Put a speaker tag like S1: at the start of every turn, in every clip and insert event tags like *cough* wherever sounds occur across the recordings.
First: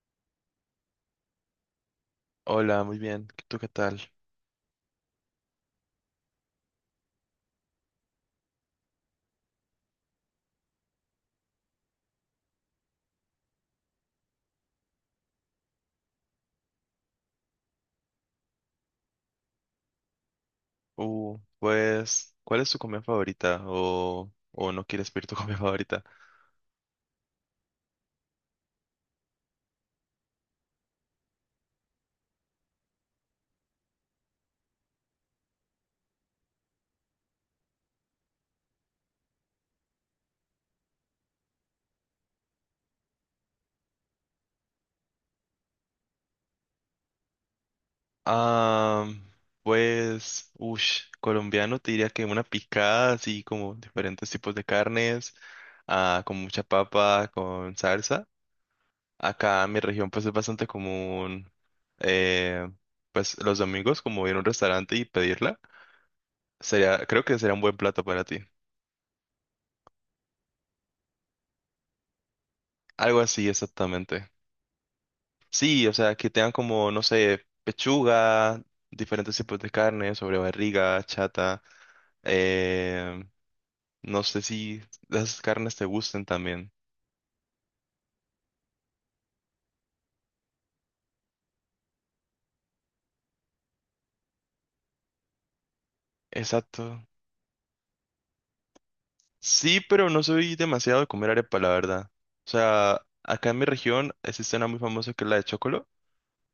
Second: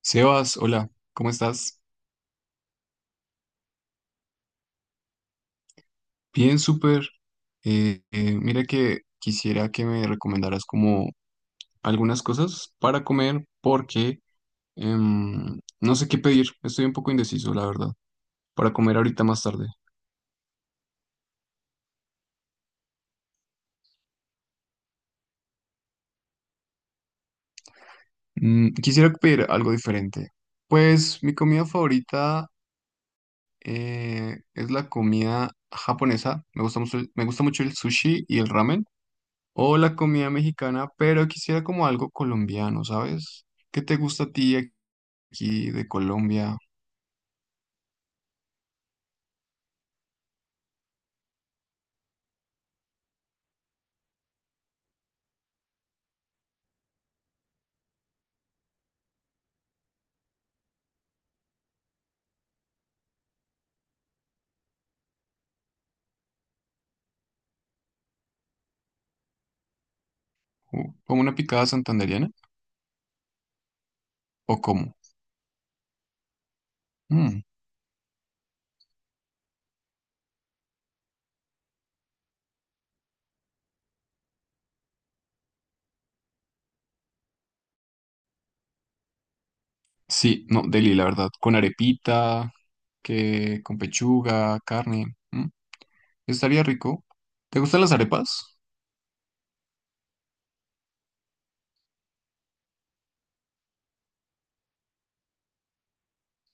S1: Sebas, hola, ¿cómo estás?
S2: Hola, muy bien. ¿Tú qué tal?
S1: Bien, súper. Mira que quisiera que me recomendaras como algunas cosas para comer porque no sé qué pedir. Estoy un poco indeciso, la verdad, para comer ahorita más tarde.
S2: ¿Cuál es tu comida favorita? ¿O no quieres pedir tu *laughs* comida favorita?
S1: Mm, quisiera pedir algo diferente. Pues mi comida favorita es la comida japonesa. Me gusta mucho el sushi y el ramen. O la comida mexicana, pero quisiera como algo colombiano, ¿sabes? ¿Qué te gusta a ti aquí de Colombia?
S2: Ah, Colombiano te diría que una picada, así como diferentes tipos de carnes, con mucha papa, con salsa. Acá en mi región, pues, es bastante común, eh, pues, los domingos, como ir a un restaurante y pedirla. Creo que sería un buen plato para ti.
S1: ¿Como una picada santandereana,
S2: Algo así, exactamente.
S1: o como?
S2: Sí, o sea, que tengan como, no sé, pechuga, diferentes tipos de carne, sobre barriga, chata. eh, no sé si las carnes te gusten también.
S1: Sí, no, deli, la verdad, con arepita, que con pechuga, carne, mm, estaría
S2: Exacto.
S1: rico. ¿Te gustan las arepas?
S2: Sí, pero no soy demasiado de comer arepa, la verdad. O sea, acá en mi región existe una muy famosa que es la de chocolo.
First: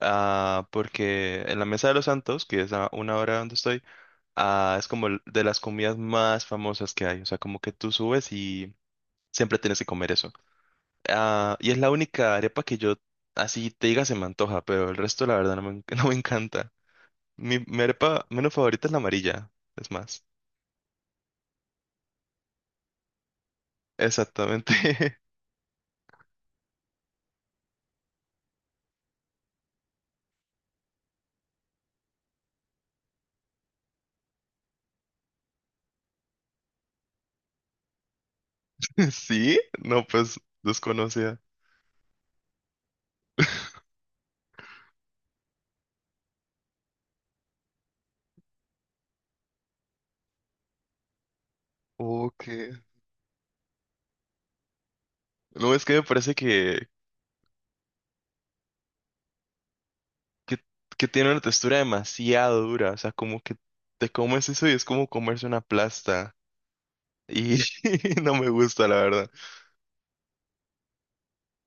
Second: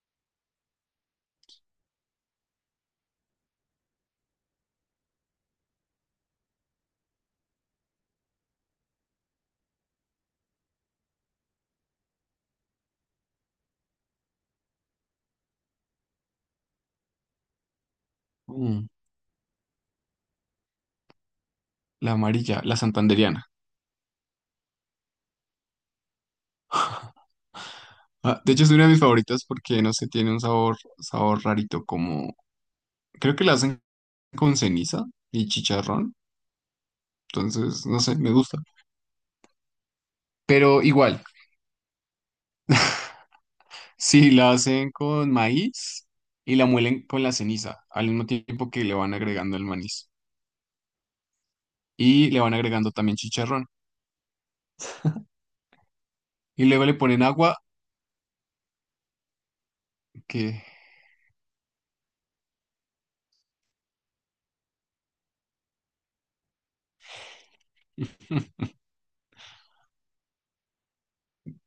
S2: Porque en la Mesa de los Santos, que es a una hora donde estoy, es como de las comidas más famosas que hay. O sea, como que tú subes y siempre tienes que comer eso. Ah, y es la única arepa que yo, así te diga, se me antoja, pero el resto, la verdad, no me, *laughs* no me encanta. Mi arepa menos
S1: Mm,
S2: favorita es la amarilla, es más.
S1: la amarilla, la santandereana.
S2: Exactamente.
S1: Ah, de hecho, es una de mis favoritas porque, no sé, tiene un sabor, sabor rarito, como, creo que la hacen con ceniza y chicharrón, entonces, no sé, me gusta.
S2: *laughs* ¿Sí? No, pues
S1: Pero igual.
S2: desconocida.
S1: Sí, la hacen con maíz y la muelen con la ceniza, al mismo tiempo que le van agregando el maíz. Y le
S2: Ok.
S1: van agregando también chicharrón.
S2: No, es que me parece
S1: Y luego le ponen agua
S2: que,
S1: que
S2: que tiene una textura demasiado dura. O sea, como que te comes eso y es como comerse una plasta. Y *laughs* no me
S1: *laughs*
S2: gusta, la verdad.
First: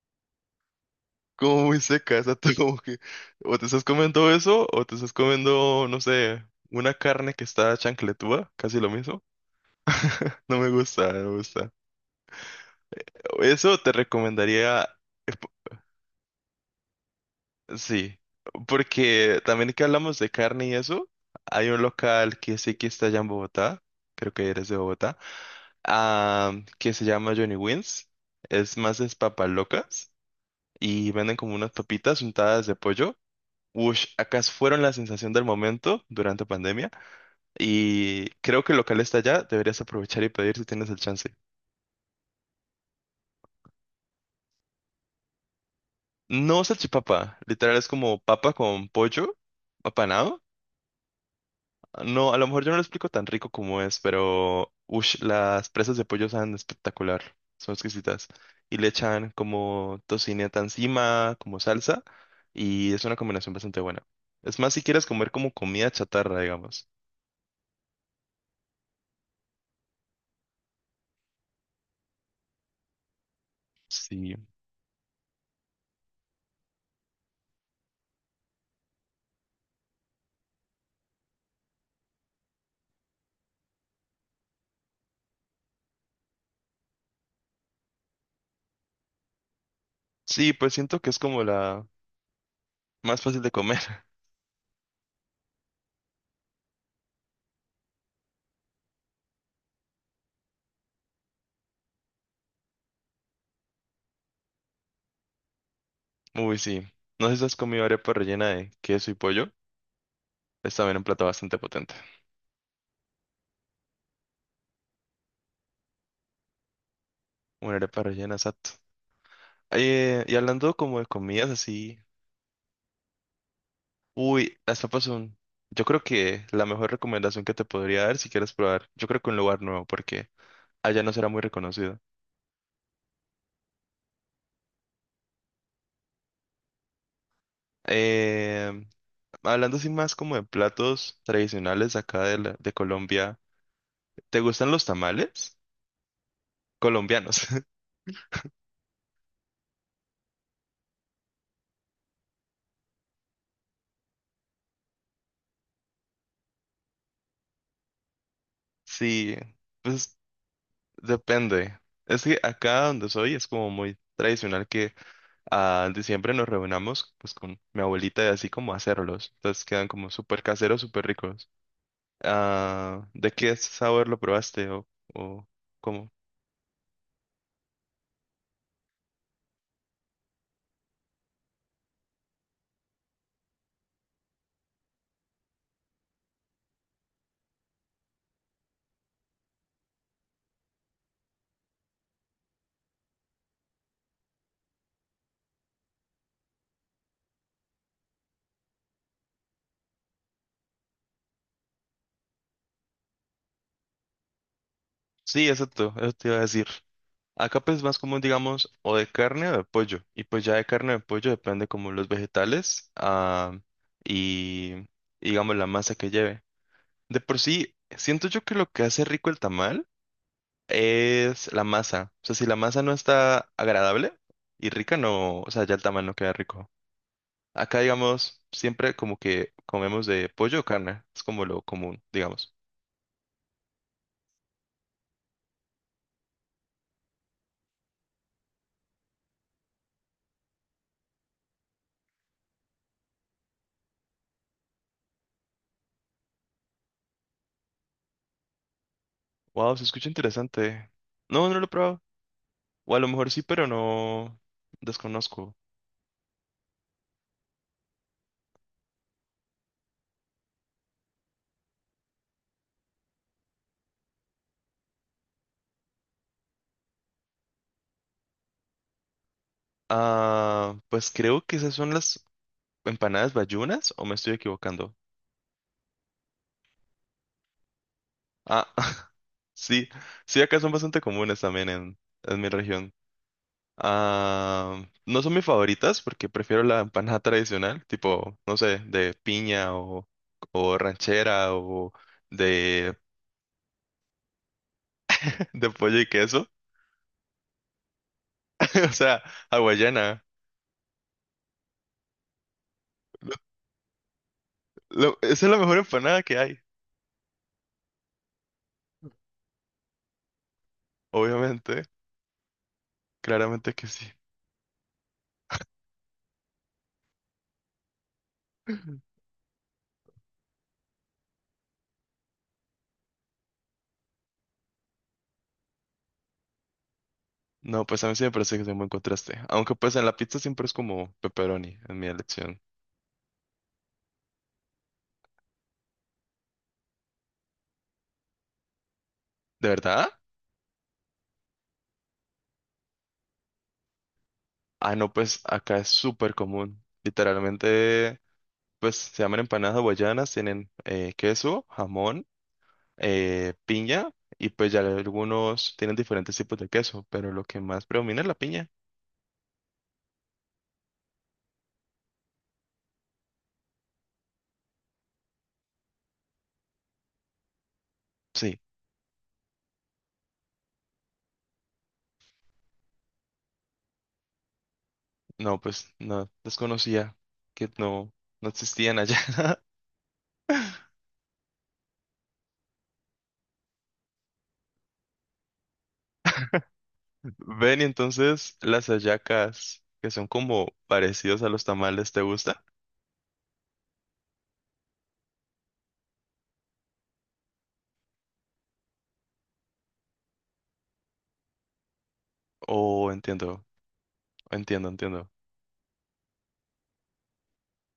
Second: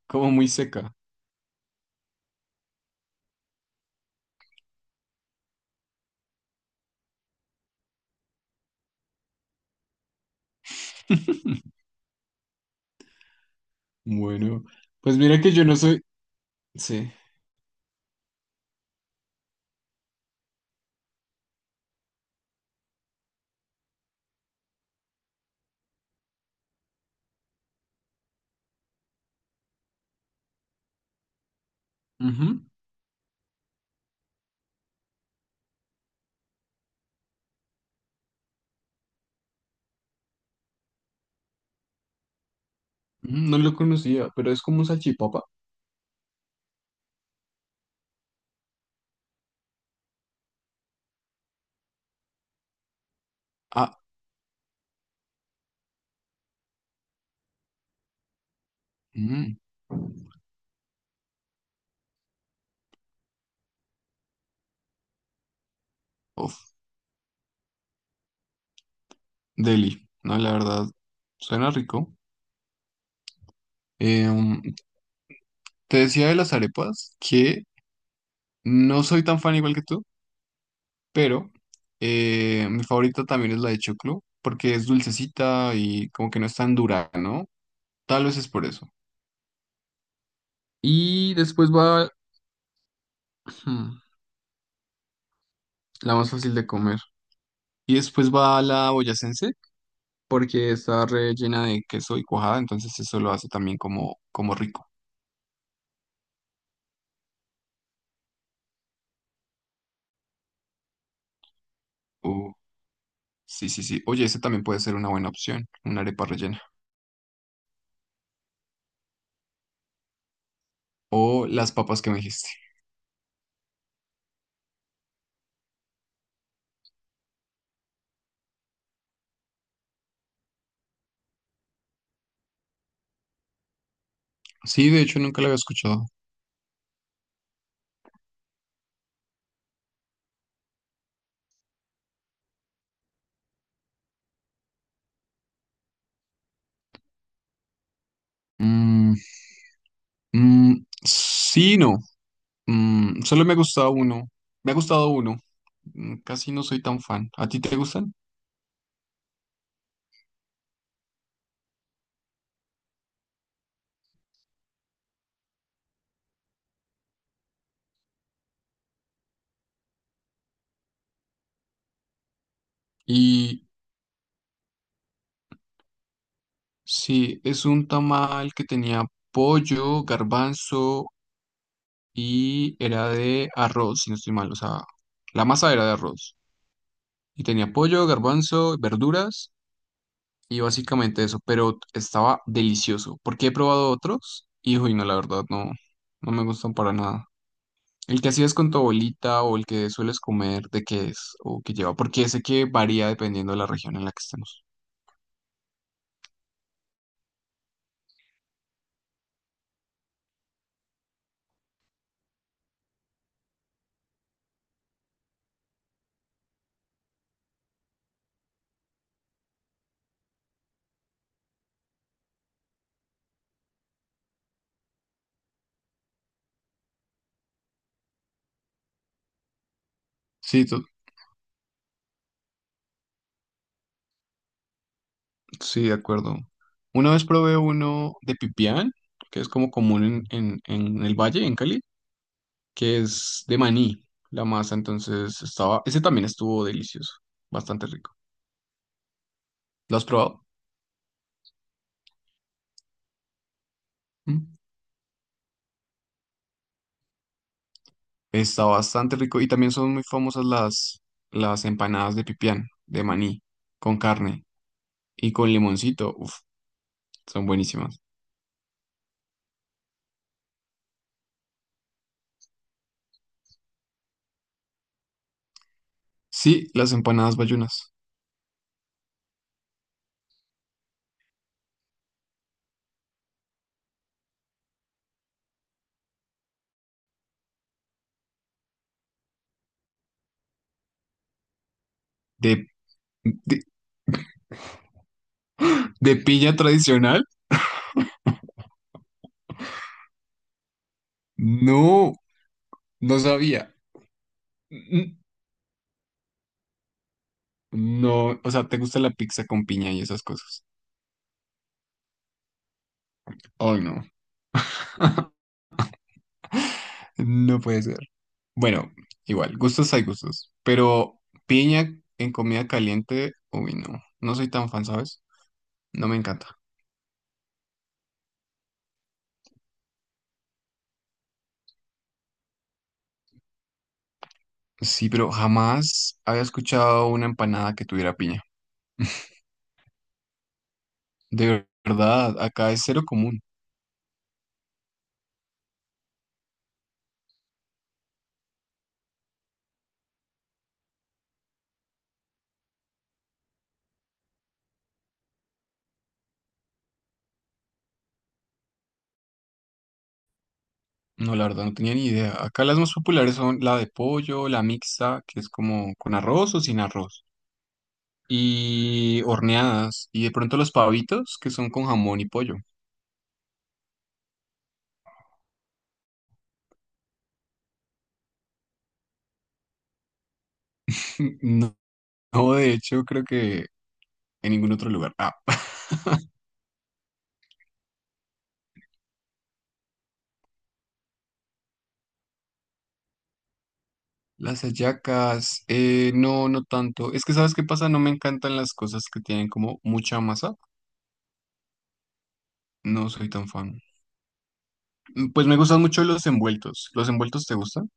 S1: como muy seca.
S2: Como muy seca, exacto, *laughs* como que o te estás comiendo eso o te estás comiendo, no sé, una carne que está chancletúa, casi lo mismo. No me gusta, no me
S1: *laughs*
S2: gusta. Eso te
S1: Bueno,
S2: recomendaría,
S1: pues
S2: eh,
S1: mira
S2: po-
S1: que yo no soy... Sí.
S2: sí, porque también que hablamos de carne y eso, hay un local que sí que está allá en Bogotá, creo que eres de Bogotá, ah, que se llama Johnny Wins, es más es papas locas y venden como unas papitas
S1: Ujú.
S2: untadas
S1: Ujú.
S2: de pollo. Ush, acá fueron la sensación del momento durante pandemia y creo que el local está allá, deberías aprovechar y pedir si tienes el chance.
S1: No lo conocía, pero ¿es como un salchipapa?
S2: No salchipapa, literal es como papa con pollo apanado. No, a lo mejor yo no lo explico tan rico como es,
S1: Ah,
S2: pero ush, las presas de pollo saben espectacular, son exquisitas. Y le echan
S1: mm,
S2: como tocineta encima, como salsa, y es una combinación bastante buena. Es más, si quieres comer como comida chatarra,
S1: uf,
S2: digamos.
S1: deli. No, la verdad, suena rico.
S2: Sí.
S1: Em, te decía de las arepas que no soy tan fan igual que tú. Pero mi favorita también es la de choclo, porque es dulcecita y como que no es tan dura, ¿no? Tal vez es por eso.
S2: Sí, pues siento que es
S1: Y
S2: como
S1: después
S2: la
S1: va
S2: más fácil de comer.
S1: *clears throat*
S2: *laughs*
S1: la más fácil de comer. Y después va la boyacense, porque está rellena de queso y cuajada, entonces eso lo hace también como, como rico.
S2: Uy, sí. No sé si has comido arepa rellena de queso y pollo. Es también un plato bastante potente.
S1: Uh, sí, sí, sí. Oye, ese también puede ser una buena opción, una arepa rellena.
S2: Una arepa rellena, exacto. Y hablando como de
S1: O
S2: comidas
S1: las
S2: así.
S1: papas que me dijiste.
S2: Uy, las papas son. Yo creo que la mejor recomendación que te podría dar si quieres probar. Yo creo que un lugar nuevo, porque allá no será muy reconocido.
S1: Sí, de hecho nunca la había escuchado.
S2: Eh, Hablando así más como de platos tradicionales acá de, de Colombia. ¿Te gustan los tamales? Colombianos.
S1: Mm, mm, sí, no. Mm, solo me ha gustado uno. Me ha gustado uno. Mm, casi no soy tan fan. ¿A ti te gustan?
S2: *laughs* Sí. Pues depende. Es que acá donde soy es como muy tradicional que en diciembre nos reunamos pues con mi abuelita y así como a hacerlos. Entonces quedan como súper caseros, súper ricos. Ah, ¿de qué
S1: Y
S2: sabor lo probaste o cómo?
S1: sí, es un tamal que tenía pollo, garbanzo y era de arroz, si no estoy mal. O sea, la masa era de arroz. Y tenía pollo, garbanzo, verduras y básicamente eso. Pero estaba delicioso. Porque he probado otros y, uy, no, la verdad, no, no me gustan para nada. ¿El que hacías con tu abuelita o el que sueles comer, de qué es o qué lleva? Porque sé que varía dependiendo de la región en la que estemos.
S2: Sí, exacto, eso te iba a decir. Acá pues es más común, digamos, o de carne o de pollo. Y pues ya de carne o de pollo depende como los vegetales, y digamos la masa que lleve. De por sí, siento yo que lo que hace rico el tamal es la masa. O sea, si la masa no está agradable y rica, no, o sea, ya el tamal no queda rico. Acá, digamos, siempre como que comemos de pollo o
S1: Sí,
S2: carne. Es como lo común, digamos.
S1: sí, de acuerdo. Una vez probé uno de pipián, que es como común en el valle, en Cali, que es de maní, la masa, entonces estaba, ese también estuvo delicioso, bastante rico.
S2: Wow, se
S1: ¿Lo has
S2: escucha
S1: probado?
S2: interesante. No, no lo he probado. O a lo mejor sí, pero no,
S1: ¿Mm?
S2: desconozco.
S1: Está bastante rico y también son muy famosas las empanadas de pipián, de maní, con carne y con limoncito, uf, son buenísimas.
S2: Ah, pues creo que esas son las empanadas bayunas, o me estoy equivocando.
S1: Sí, las empanadas bayunas.
S2: Ah, *laughs* sí, sí, acá son bastante comunes también en mi región. Ah, no son mis favoritas porque prefiero la empanada *laughs* tradicional, tipo, no sé, de piña o ranchera
S1: ¿De,
S2: de,
S1: de,
S2: *laughs* de pollo y
S1: de
S2: queso.
S1: piña tradicional?
S2: *laughs* O sea, hawaiana.
S1: No, no sabía. Mm,
S2: Esa es la mejor empanada que hay,
S1: no, o sea, ¿te gusta la pizza con piña y esas cosas?
S2: obviamente. Claramente
S1: Oh,
S2: que
S1: no.
S2: sí.
S1: *laughs* No puede ser. Bueno, igual, gustos hay gustos. Pero piña en comida caliente, uy, no. No soy tan fan, ¿sabes? No me encanta.
S2: No, pues a mí sí me parece que es un buen contraste. Aunque pues en la pizza siempre es como pepperoni, en mi elección.
S1: Sí, pero jamás había escuchado una empanada que tuviera piña.
S2: ¿De verdad?
S1: De verdad, acá es cero común.
S2: Ah, no, pues acá es súper común. Literalmente. Pues se llaman empanadas hawaianas, tienen queso, jamón, piña y pues ya algunos tienen diferentes tipos de queso, pero lo que más predomina es la piña.
S1: No, la verdad no tenía ni idea. Acá las más populares son la de pollo, la mixta, que es como con arroz o sin arroz,
S2: Sí,
S1: y horneadas, y de pronto los pavitos, que son con jamón y pollo.
S2: no, pues no, desconocía que no, no existían allá. *laughs*
S1: *laughs* No, no, de hecho, creo que en ningún otro lugar. Ah, *laughs*
S2: Ven, y entonces las hallacas, que son como parecidos a los tamales, ¿te gusta?
S1: las hallacas, no, no tanto. Es que, ¿sabes qué pasa? No me encantan las cosas que tienen como mucha masa. No
S2: Oh,
S1: soy tan
S2: entiendo,
S1: fan.
S2: entiendo, entiendo.
S1: Mm, pues me gustan mucho los envueltos. ¿Los envueltos te gustan?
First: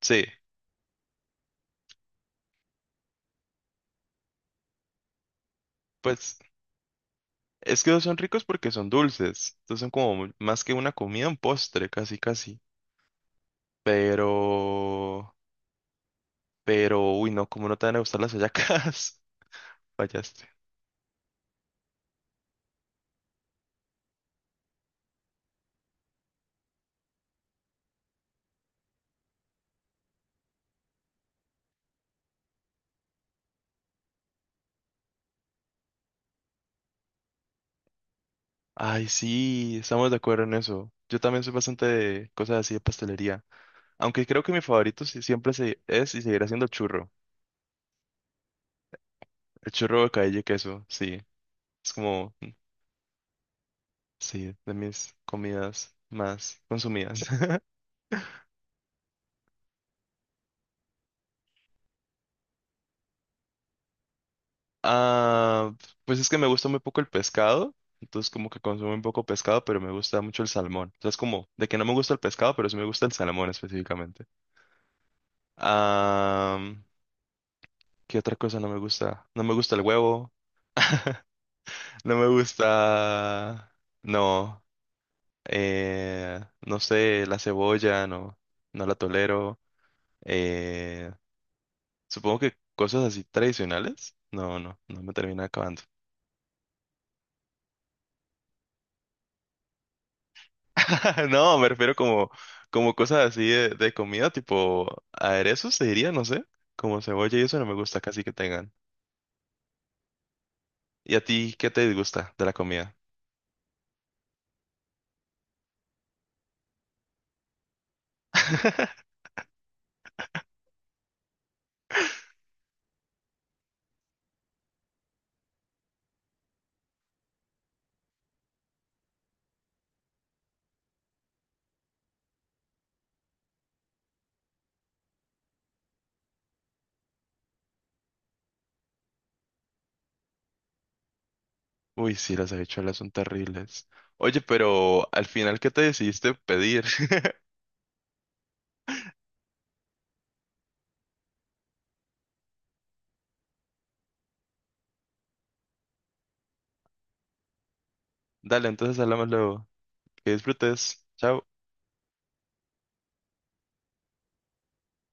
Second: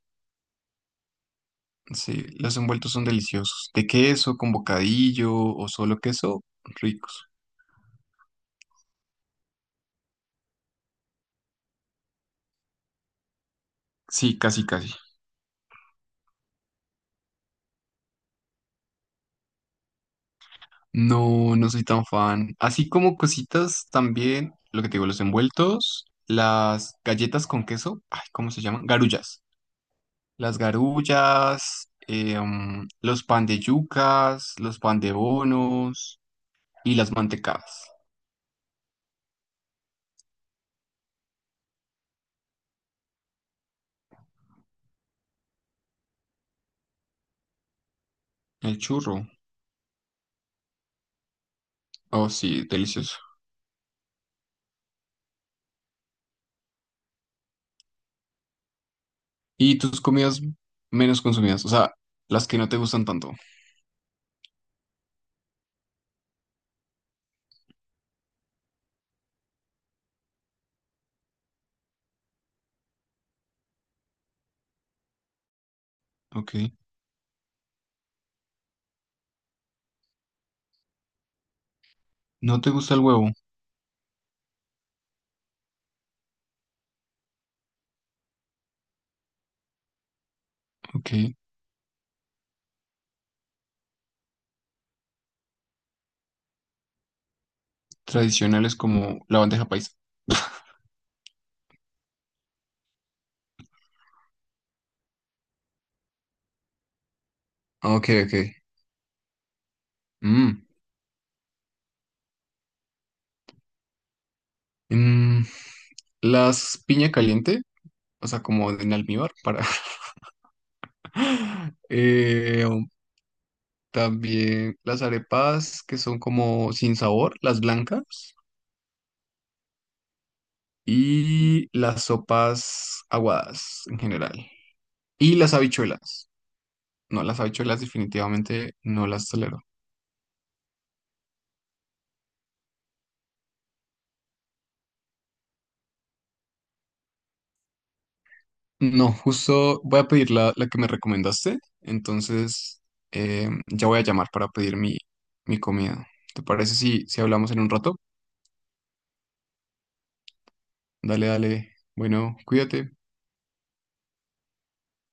S2: Sí,
S1: Sí, los envueltos son deliciosos. De queso, con bocadillo o solo
S2: pues
S1: queso, ricos.
S2: es que son ricos porque son dulces, entonces son como más que una comida, un postre, casi, casi.
S1: Sí, casi, casi.
S2: Pero, pero, uy, no, ¿cómo no te van a gustar las hallacas? *laughs* Fallaste.
S1: No, no soy tan fan. Así como cositas también, lo que te digo, los envueltos, las galletas con queso, ay, ¿cómo se llaman? Garullas. Las garullas, mm, los pan de yucas, los pan de bonos y las mantecadas.
S2: Ay, sí, estamos de acuerdo en eso. Yo también soy bastante de cosas así de pastelería. Aunque creo que mi favorito es y seguirá siendo el churro.
S1: El churro.
S2: El churro de calle y queso, sí. Es
S1: Oh,
S2: como,
S1: sí, delicioso.
S2: sí, de mis comidas más consumidas. *laughs*
S1: ¿Y tus comidas menos consumidas? O sea, las que no te gustan tanto.
S2: Ah, pues es que me gusta muy poco el pescado. Entonces como que consumo un poco pescado, pero me gusta mucho el salmón. O sea, es como de que no me gusta el pescado, pero sí me gusta el salmón específicamente.
S1: Ok.
S2: Am, ¿qué otra cosa no me gusta? No me gusta el huevo, no me
S1: ¿No te gusta el huevo?
S2: gusta... No, eh, no sé, la cebolla, no, no la tolero. eh,
S1: Ok.
S2: Supongo que cosas así tradicionales. No, no, no me termina acabando.
S1: Tradicionales como la bandeja paisa.
S2: *laughs* No, me refiero como, como cosas así de comida, tipo aderezos, te diría, no sé, como cebolla y eso no me gusta
S1: Ok,
S2: casi que
S1: ok.
S2: tengan.
S1: Mm.
S2: ¿Y a ti qué te disgusta de la comida?
S1: Mm, las piña caliente, o sea, como en
S2: *laughs*
S1: almíbar para... *laughs* Eh, también las arepas que son como sin sabor, las blancas. Y las sopas aguadas en general. Y las habichuelas. No, las habichuelas definitivamente no las tolero.
S2: Uy, sí, las habichuelas son terribles. Oye, pero al final, ¿qué te decidiste pedir? *laughs*
S1: No, justo voy a pedir la que me recomendaste, entonces ya voy a llamar para pedir mi comida. ¿Te parece si, si hablamos en un rato?
S2: Dale, entonces hablamos luego. Que disfrutes.
S1: Dale,
S2: Chao.
S1: dale. Bueno, cuídate.